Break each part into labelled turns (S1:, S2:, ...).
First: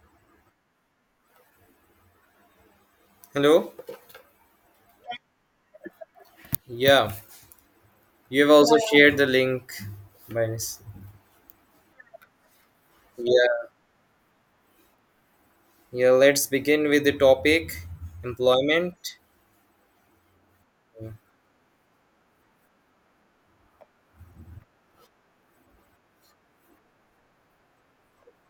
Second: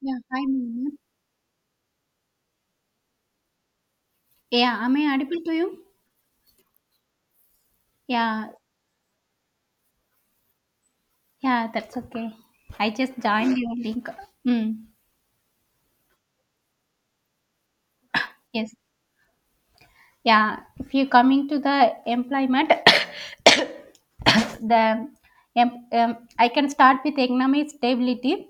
S1: Yeah, hi, Meena.
S2: Hello?
S1: Yeah, am I audible to you?
S2: Yeah, you have
S1: Yeah,
S2: also shared the link. Minus.
S1: yeah, that's okay. I just joined
S2: Yeah,
S1: your link. Mm,
S2: yeah, let's begin with the topic
S1: yes.
S2: employment.
S1: Yeah, if you're coming to the employment, the I can start with economic stability.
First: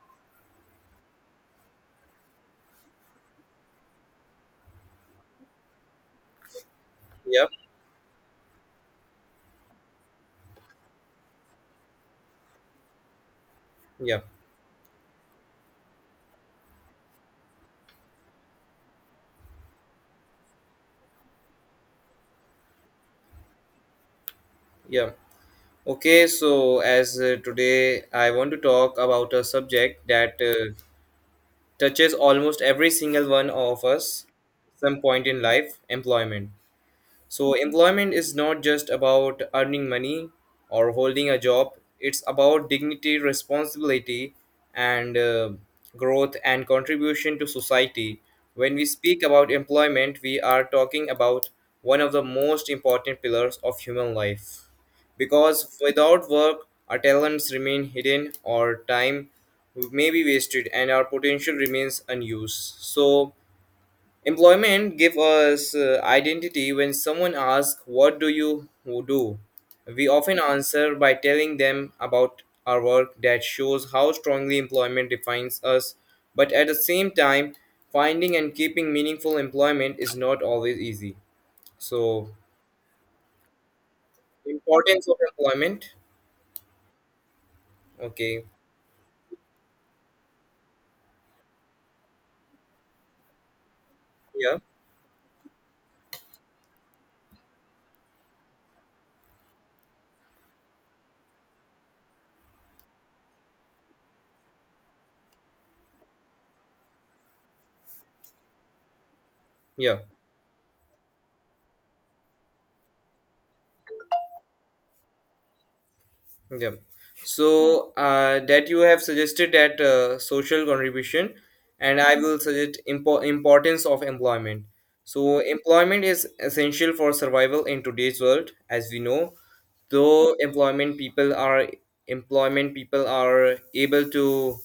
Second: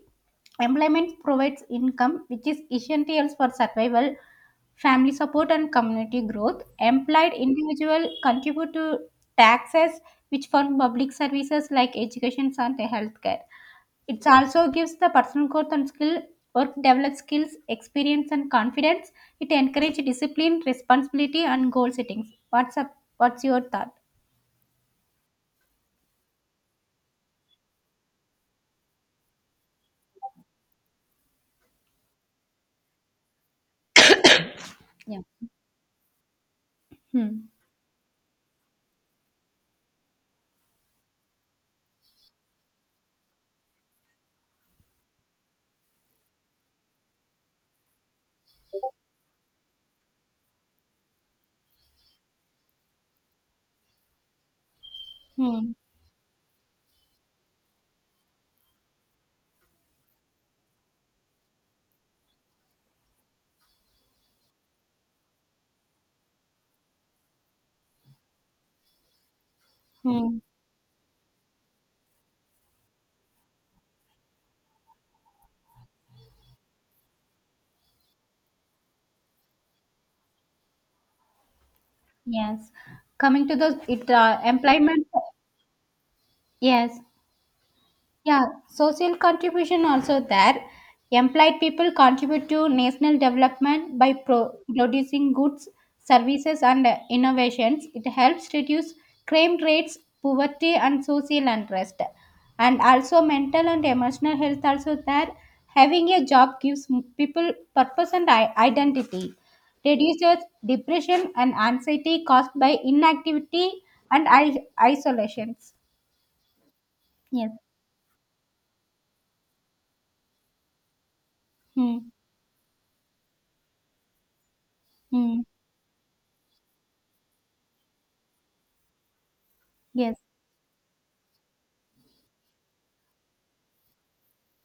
S1: Employment provides income, which is essential for survival, family support, and community growth. Employed
S2: Yep,
S1: individual contribute to taxes, which fund public services like education and healthcare. It
S2: yep,
S1: also gives the personal growth and skill, work develops skills, experience, and confidence. It encourages discipline, responsibility, and goal settings. What's up? What's your thought?
S2: yep. Okay, so as today I want to talk about a subject that touches almost every single one of us some
S1: Yeah.
S2: point in life employment.
S1: Hmm.
S2: So, employment is not just about earning money or holding a job, it's about dignity, responsibility, and growth and contribution to society. When we speak about employment, we are talking about one of the most important pillars of human life.
S1: Hmm.
S2: Because without work, our talents remain hidden, or time may be wasted, and our potential remains unused. So, employment give us identity when someone asks, what do you do? We
S1: Hmm.
S2: often answer by telling them about our work that shows how strongly employment defines us. But at the same time, finding and keeping meaningful employment is not always easy. So,
S1: Yes. Coming to the it
S2: importance
S1: employment.
S2: of employment.
S1: Yes.
S2: Okay.
S1: Yeah, social contribution also there. Employed people contribute to national development by
S2: Yeah.
S1: producing goods, services, and innovations. It helps reduce crime rates, poverty, and social unrest. And also, mental and emotional health also there. Having a job gives people purpose and identity,
S2: Yeah.
S1: reduces depression and anxiety caused by inactivity and isolations.
S2: Yeah.
S1: Yes.
S2: So that you have suggested that social contribution,
S1: Hmm.
S2: and I will suggest importance of employment. So
S1: Hmm.
S2: employment is essential for survival in today's world, as we know.
S1: Yes.
S2: Though employment people are able to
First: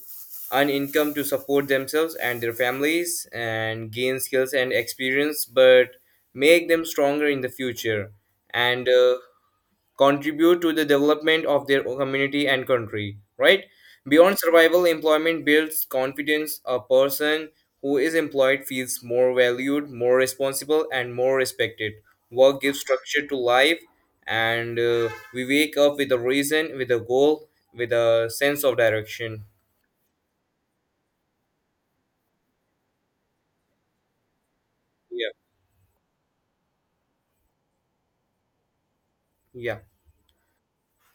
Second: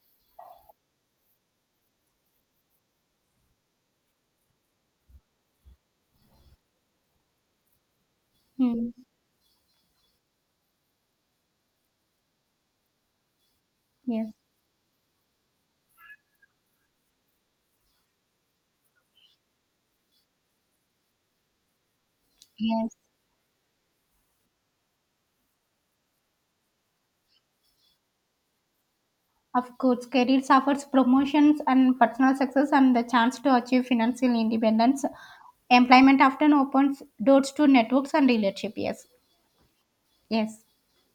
S2: earn income to support themselves and their families and gain skills and experience, but make them stronger in the future. And
S1: Hmm.
S2: uh, contribute to the development of their community and country, right?
S1: Yes.
S2: Beyond survival, employment builds confidence. A person who is employed feels more valued, more responsible, and more respected. Work gives
S1: Yes.
S2: structure to life, and we wake up with a reason, with a goal, with a sense of direction.
S1: Of course, careers offers promotions and personal success and the chance to achieve financial independence.
S2: Yeah,
S1: Employment often opens doors to networks and relationship. Yes.
S2: yeah.
S1: Yes.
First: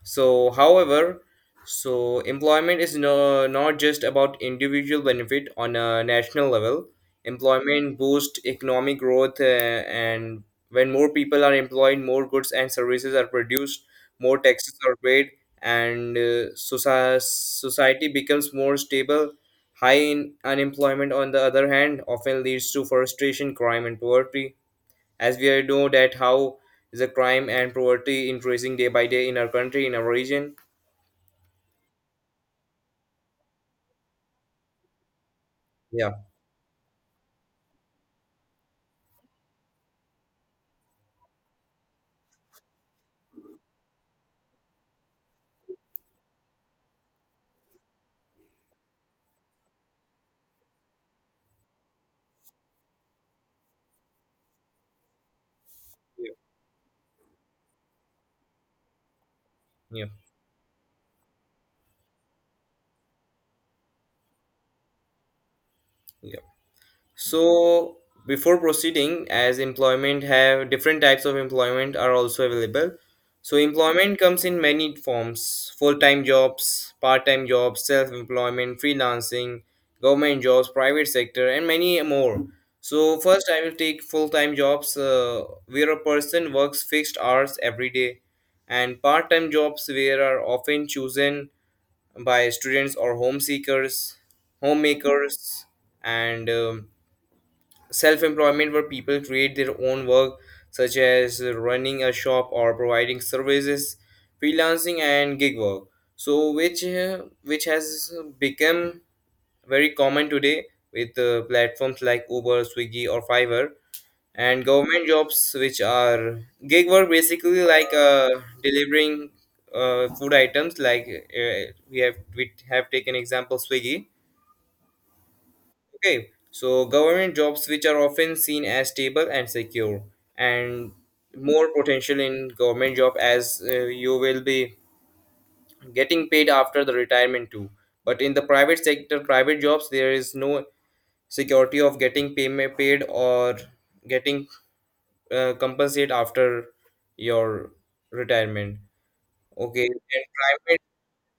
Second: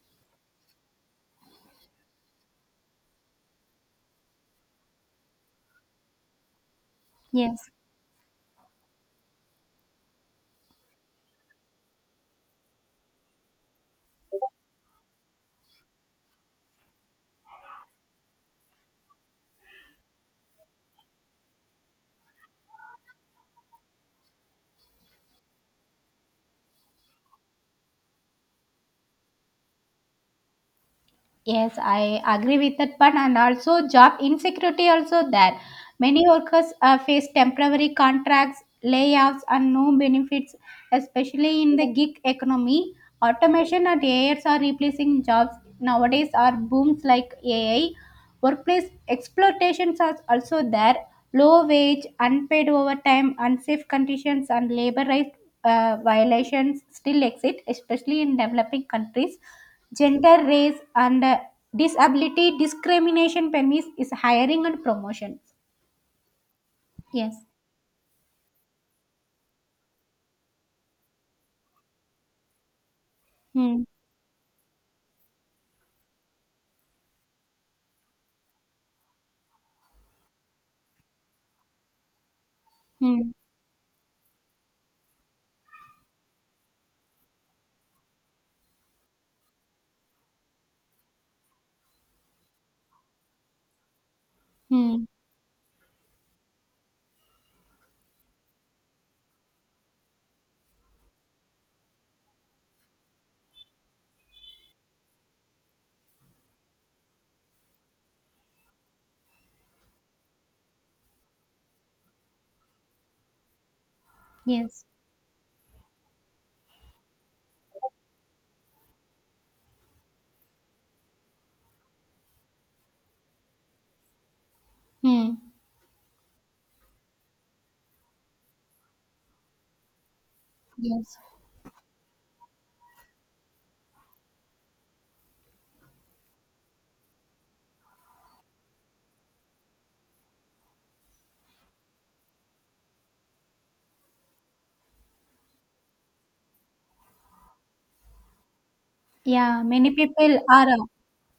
S2: So, however, so employment is no, not just about individual benefit on a national level.
S1: Yes.
S2: Employment boosts economic growth, and when more people are employed, more goods and services are produced, more taxes are paid, and society becomes more stable. High in unemployment, on the other hand, often leads to frustration, crime, and poverty, as we already know that how is the crime and poverty increasing day by day in our country, in our region.
S1: Yes, I agree with that one. And also job insecurity also there.
S2: Yeah,
S1: Many workers face temporary contracts, layoffs and no benefits, especially in the gig economy. Automation and AIs are replacing jobs nowadays are booms like AI. Workplace exploitations are also there. Low wage, unpaid overtime, unsafe conditions, and labor rights
S2: yeah,
S1: violations still exist, especially in developing countries.
S2: yeah,
S1: Gender, race, and disability discrimination permits is hiring and promotions.
S2: yeah.
S1: Yes.
S2: So before proceeding, as employment have different types of employment are also available. So
S1: Hmm.
S2: employment comes in many forms: full-time jobs, part-time jobs, self-employment, freelancing, government jobs, private sector, and many more. So
S1: Hmm.
S2: first, I will take full-time jobs, where a person works fixed hours every day, and part-time jobs where are often chosen by students or
S1: Hmm.
S2: homemakers, and self employment where people create their own work, such as running a shop or providing services. Freelancing and gig work, so which has become very common today with platforms like Uber, Swiggy or Fiverr, and
S1: Yes.
S2: government jobs which are gig work basically like delivering food items, like we have taken example Swiggy.
S1: Hmm.
S2: Okay, so government jobs, which are often seen as stable and secure, and
S1: Yes.
S2: more potential in government job, as you will be getting paid after the retirement too. But in the private sector, private jobs, there is no security of getting payment paid or getting compensate after your retirement.
S1: Yeah,
S2: Okay,
S1: many
S2: and
S1: people are
S2: private,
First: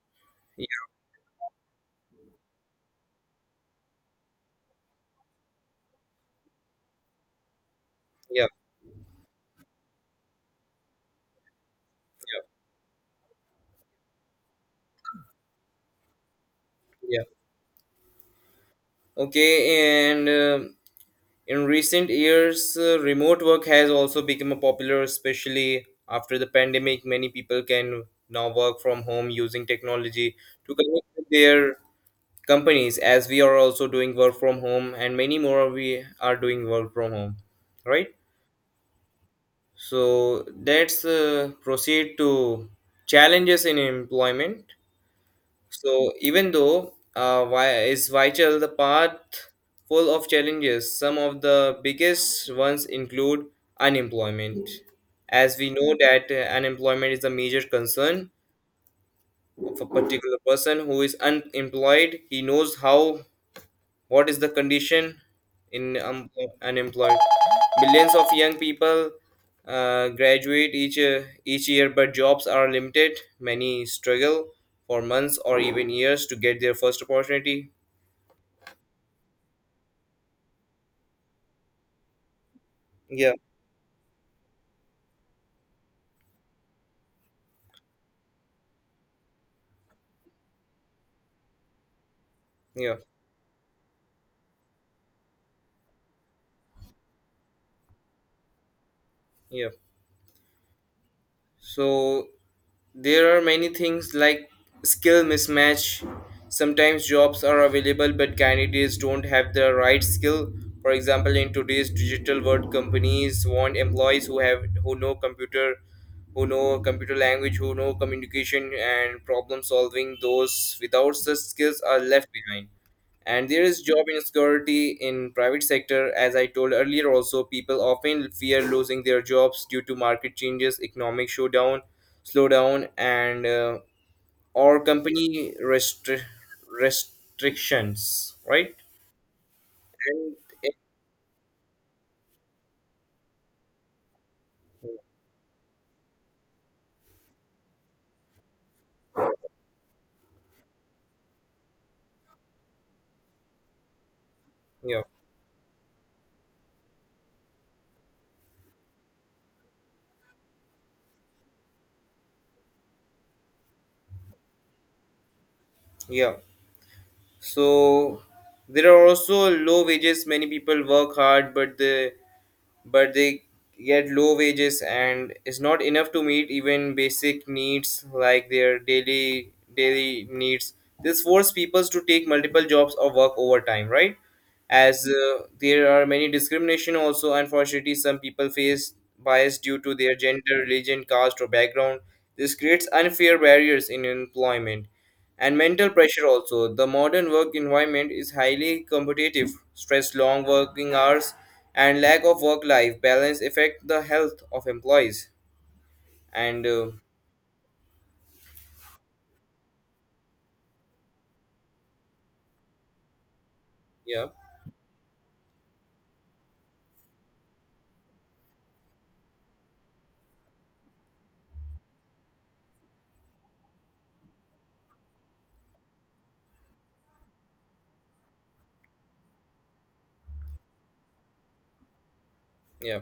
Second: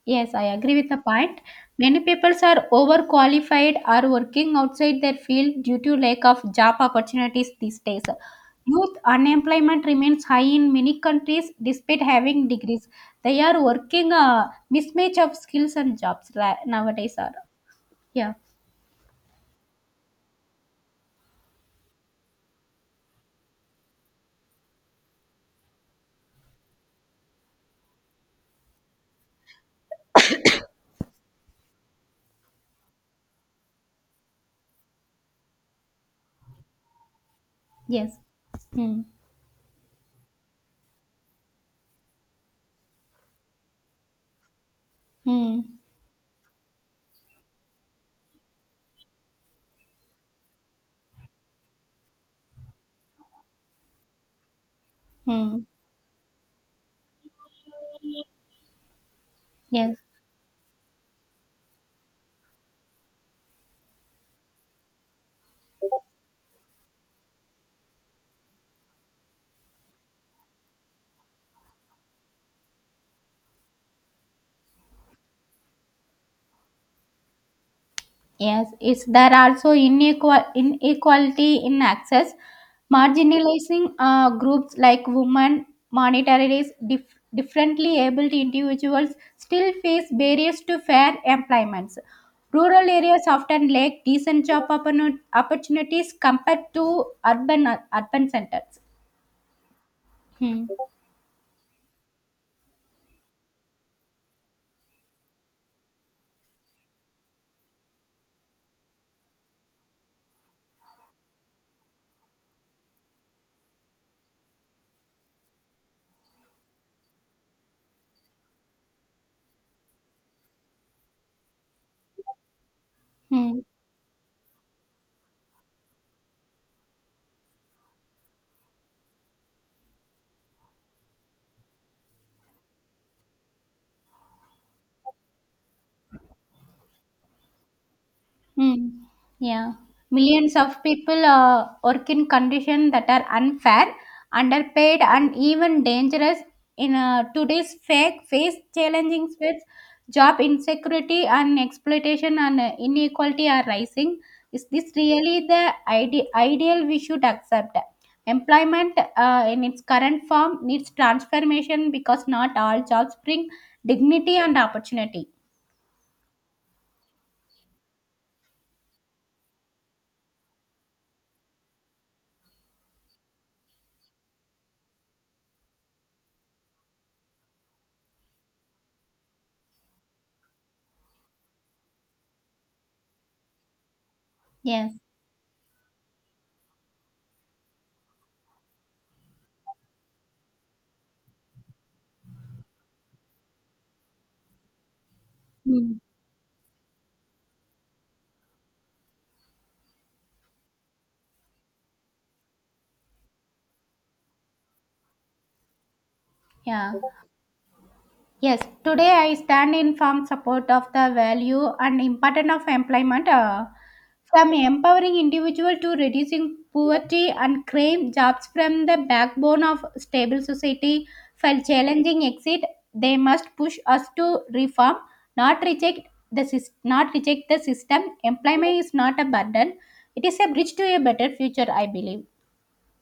S1: yes, I
S2: yeah,
S1: agree with the point. Many people are overqualified are working outside their field due to lack of job opportunities these days.
S2: yeah,
S1: Youth unemployment remains high in many countries despite
S2: yeah,
S1: having degrees. They are working a mismatch of skills and jobs nowadays
S2: yeah.
S1: are. Yeah.
S2: Okay, and. In recent years, remote work has also become a popular, especially after the pandemic. Many people can now work from home using technology to connect with their companies, as we are also doing work from home, and many more we are doing work from home, right?
S1: Yes. Hmm.
S2: So let's proceed to challenges in employment.
S1: Hmm.
S2: So even though why is Vichel the path full of challenges, some of the biggest ones include unemployment. As
S1: Hmm.
S2: we know that unemployment is a major concern of a
S1: Yes.
S2: particular person who is unemployed, he knows how what is the condition in unemployed? Millions of young people graduate each year, but jobs are limited. Many struggle for months or even years to get their first opportunity.
S1: Yes, it's there also inequality in access,
S2: Yeah,
S1: marginalizing groups like women, minorities, differently abled individuals still face barriers to fair employments. Rural
S2: yeah,
S1: areas often lack decent opportunities compared to urban centers.
S2: yeah.
S1: Hmm.
S2: So there are many things like skill mismatch. Sometimes jobs are available, but candidates don't have the right skill. For example, in today's digital world, companies want employees who know computer language, who know communication and problem solving. Those without such skills are left behind. And
S1: Hmm.
S2: there is job insecurity in private sector. As I told earlier, also people often fear losing their jobs due to market changes, economic showdown slow down and or company restrictions, right?
S1: Hmm. Yeah.
S2: And
S1: Millions
S2: it,
S1: of people work in conditions that are unfair, underpaid, and even dangerous. In today's fake face challenging with job insecurity and exploitation and inequality are rising. Is this
S2: yeah,
S1: really the ideal we should accept? Employment in its current form needs transformation because not all jobs bring dignity and opportunity.
S2: yeah. So there are also low wages. Many people work hard, but they get low wages and it's not enough to meet even basic needs like their daily needs. This forces people to take multiple jobs or work overtime, right?
S1: Yes.
S2: As there are many discrimination also, unfortunately some people face bias due to their gender, religion, caste or background. This creates unfair barriers in employment. And mental
S1: Hmm.
S2: pressure also. The modern work environment is highly competitive. Stress, long working hours, and lack of work life balance affect the health of employees. And
S1: Yeah. Yes, today I stand in firm support of the value and importance of employment,
S2: yeah,
S1: from empowering individual to reducing poverty and crime. Jobs from the backbone of stable society. For challenging exit, they must push us to reform, not reject not reject the system. Employment is not a burden; it is a bridge to a better future, I believe.
S2: yeah.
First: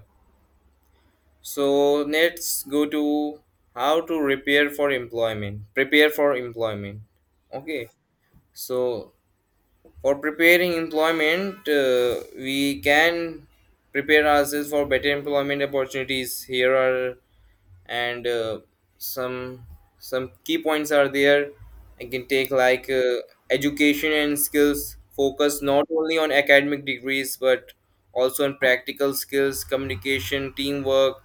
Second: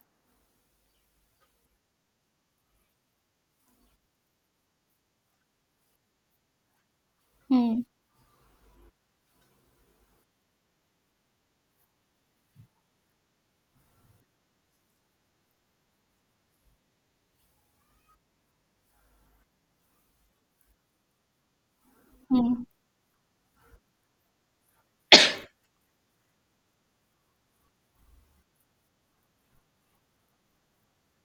S2: So let's go to how to prepare for employment. Prepare for employment.
S1: Hmm.
S2: Okay. So for preparing employment, we can prepare ourselves for better employment opportunities. Here are and some some key points are there. I can take
S1: Hmm.
S2: like education and skills. Focus not only on academic degrees but also on practical skills, communication, teamwork,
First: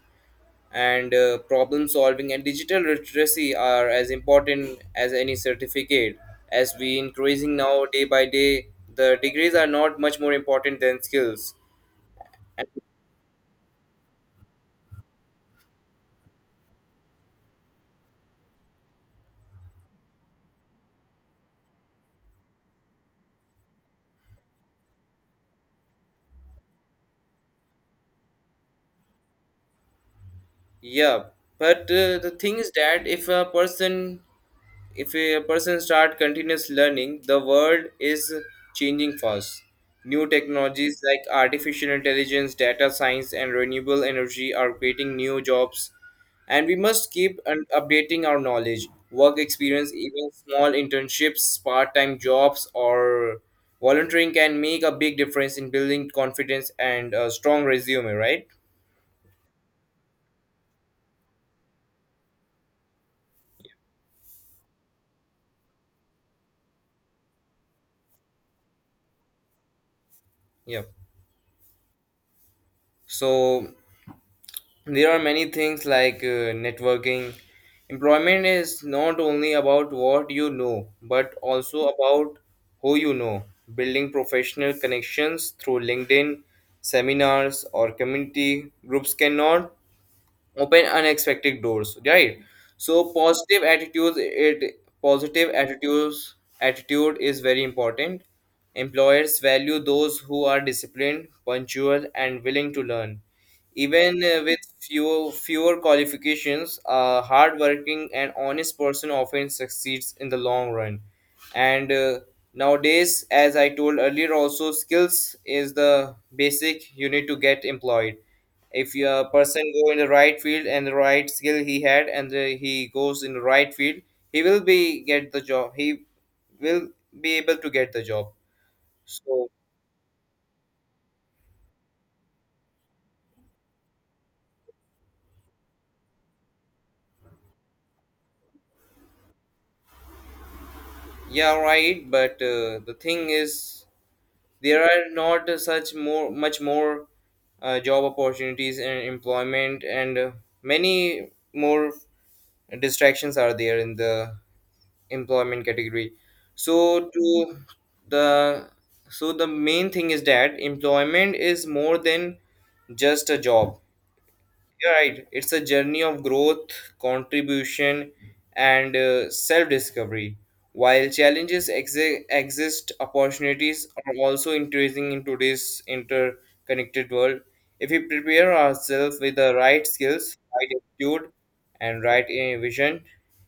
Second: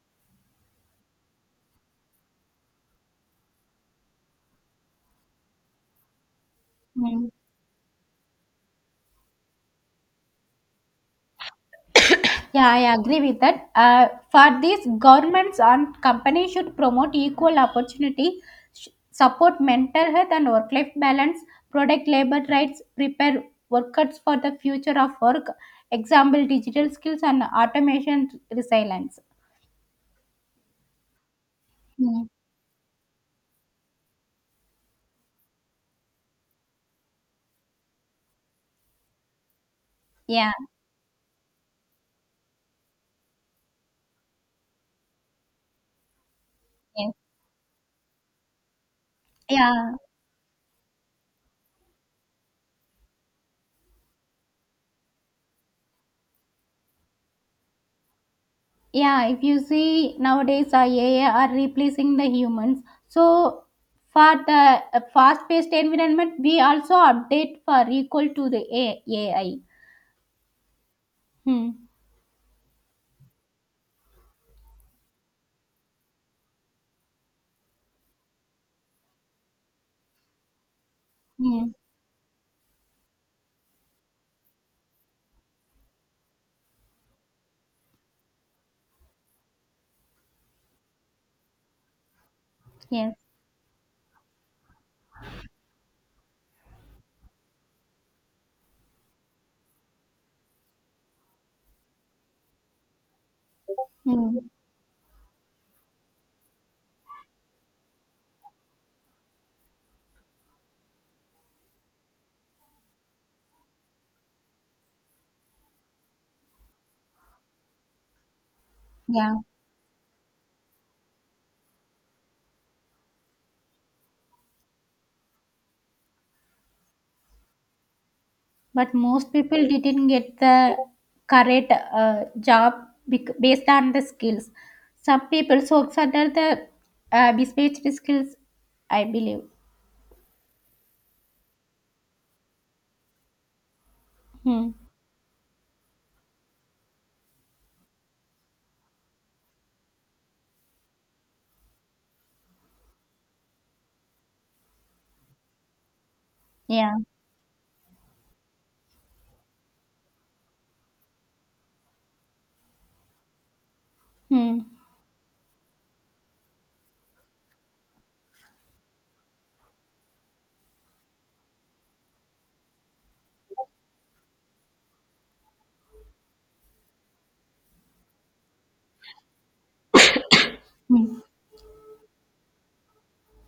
S2: and problem solving and digital literacy are as important as any certificate, as we
S1: Hmm.
S2: increasing now day by day. The degrees are not much more important than skills. And
S1: Yeah, I agree with that. For this, governments and companies should promote equal opportunity, support mental health and work life balance, protect labor rights, prepare workers for the future of work, example digital skills and automation resilience.
S2: yeah, but
S1: Mm.
S2: the thing is that if a person start continuous learning, the world is changing fast. New
S1: Yeah,
S2: technologies like artificial intelligence, data science and renewable energy are creating new jobs, and we must
S1: yes.
S2: keep updating our knowledge. Work experience,
S1: Yeah,
S2: even small internships, part-time jobs or volunteering can make a big difference in building confidence and a strong resume, right?
S1: yeah. If you see nowadays, AI are replacing the humans. So for the fast-paced environment, we also update for equal to the AI.
S2: Yeah,
S1: Hmm.
S2: so there are many things like networking. Employment is not only about what you know but
S1: Mm,
S2: also about who you know. Building professional connections through LinkedIn, seminars or community groups cannot open unexpected doors, right? So
S1: yes.
S2: positive attitudes attitude is very important. Employers value those who are disciplined, punctual and willing to learn, even
S1: Hmm.
S2: fewer qualifications. A hardworking and honest person often succeeds in the long run. And nowadays, as I told earlier also, skills is the basic you need to get employed. If a
S1: Yeah.
S2: person go in the right field and the right skill he had, and he goes in the right field, he will be get the job he will be able to get the job.
S1: But most
S2: So
S1: people didn't get the correct job based on the skills. Some people sought under the bespeech skills, I believe.
S2: yeah, right. But the thing is
S1: Hmm.
S2: there are not such more much more job opportunities and employment, and many more distractions are there in the employment category.
S1: Yeah.
S2: So to The so the main thing is that employment is more than just a job.
S1: Hmm.
S2: You're right. It's a journey of growth, contribution, and self discovery. While challenges exist, opportunities are also increasing in today's interconnected world. If we prepare ourselves with the right skills, right
S1: Hmm.
S2: attitude, and right vision,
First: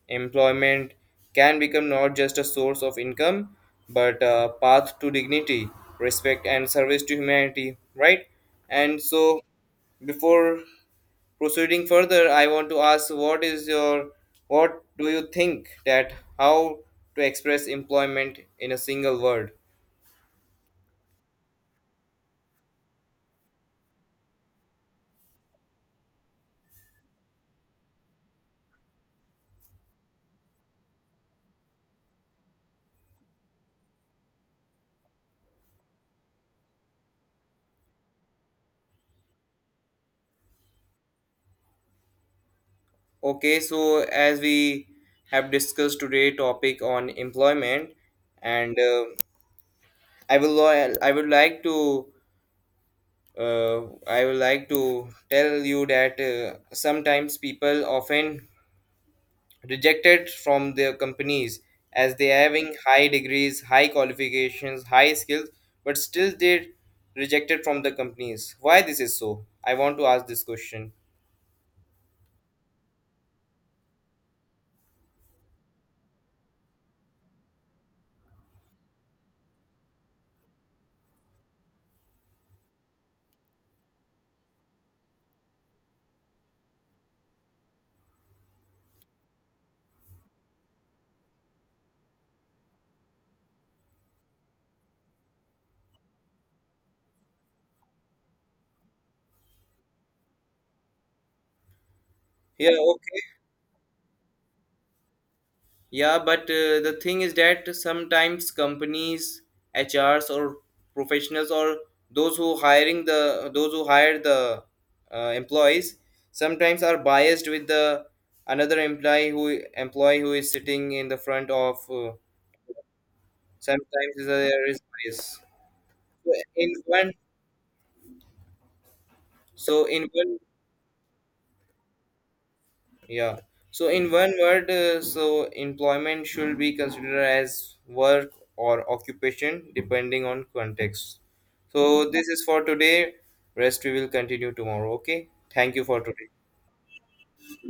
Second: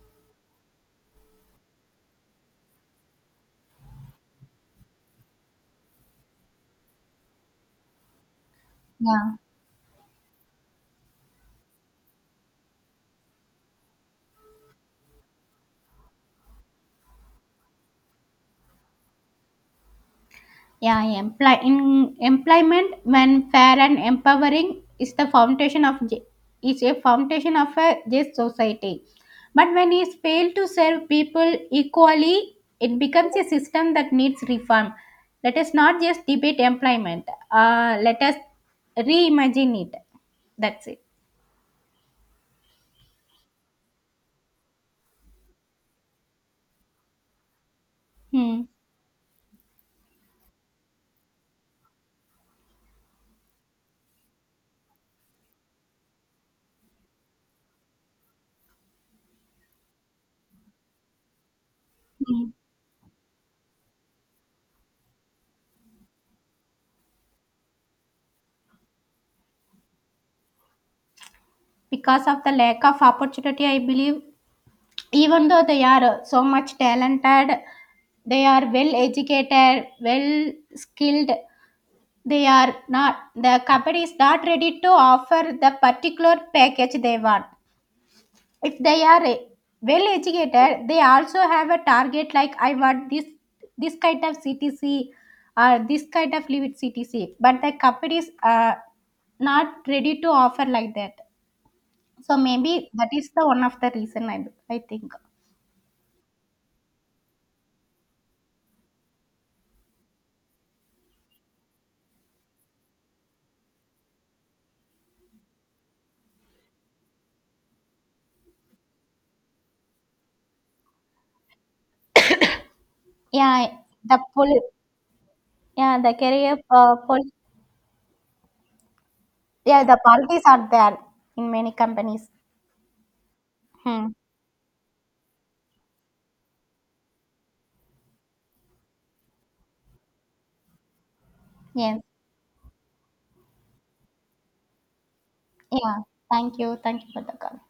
S2: employment can become not just a source of income, but a path to dignity, respect, and service to humanity, right? And
S1: Yeah.
S2: so, before proceeding further, I want to ask what is your what do you think that how to express employment in a single word?
S1: In employment when fair and empowering is the foundation of ju- is a foundation of a just society. But when it fails to serve people equally, it becomes a system that needs reform. Let us not just debate employment. Let us reimagine it. That's it.
S2: Okay, so as we have discussed today topic on employment,
S1: Hmm.
S2: and I will I would like to uh, I would like to tell you that sometimes people often rejected from their companies as they
S1: Hmm.
S2: having high degrees, high qualifications, high skills, but still they rejected from the companies. Why this is so? I want to ask this question.
S1: Because of the lack of opportunity, I believe even though they are so much talented, they are well educated, well skilled. The company is not ready to offer the particular package they want. If they are well educated, they also have a target like I want this, this kind of CTC or this kind of leave it CTC, but the companies are not ready to offer like that. So
S2: Yeah,
S1: maybe that
S2: okay.
S1: is the one of the reason, I think.
S2: Yeah, but the thing is that sometimes companies, HRs or professionals or those who hire the employees sometimes are biased with the another employee who is sitting in the front of
S1: Yeah,
S2: sometimes
S1: the poli
S2: there is bias.
S1: yeah, the
S2: So
S1: career
S2: in one,
S1: pol
S2: so
S1: yeah, the
S2: in one,
S1: policies are there in many companies.
S2: yeah. So
S1: Hmm.
S2: in one word, so employment should be considered as work or occupation depending on context.
S1: Yes.
S2: So this is for today. Rest we will continue tomorrow. Okay. Thank you
S1: Yeah.
S2: for today.
S1: Thank you. Thank you for the call.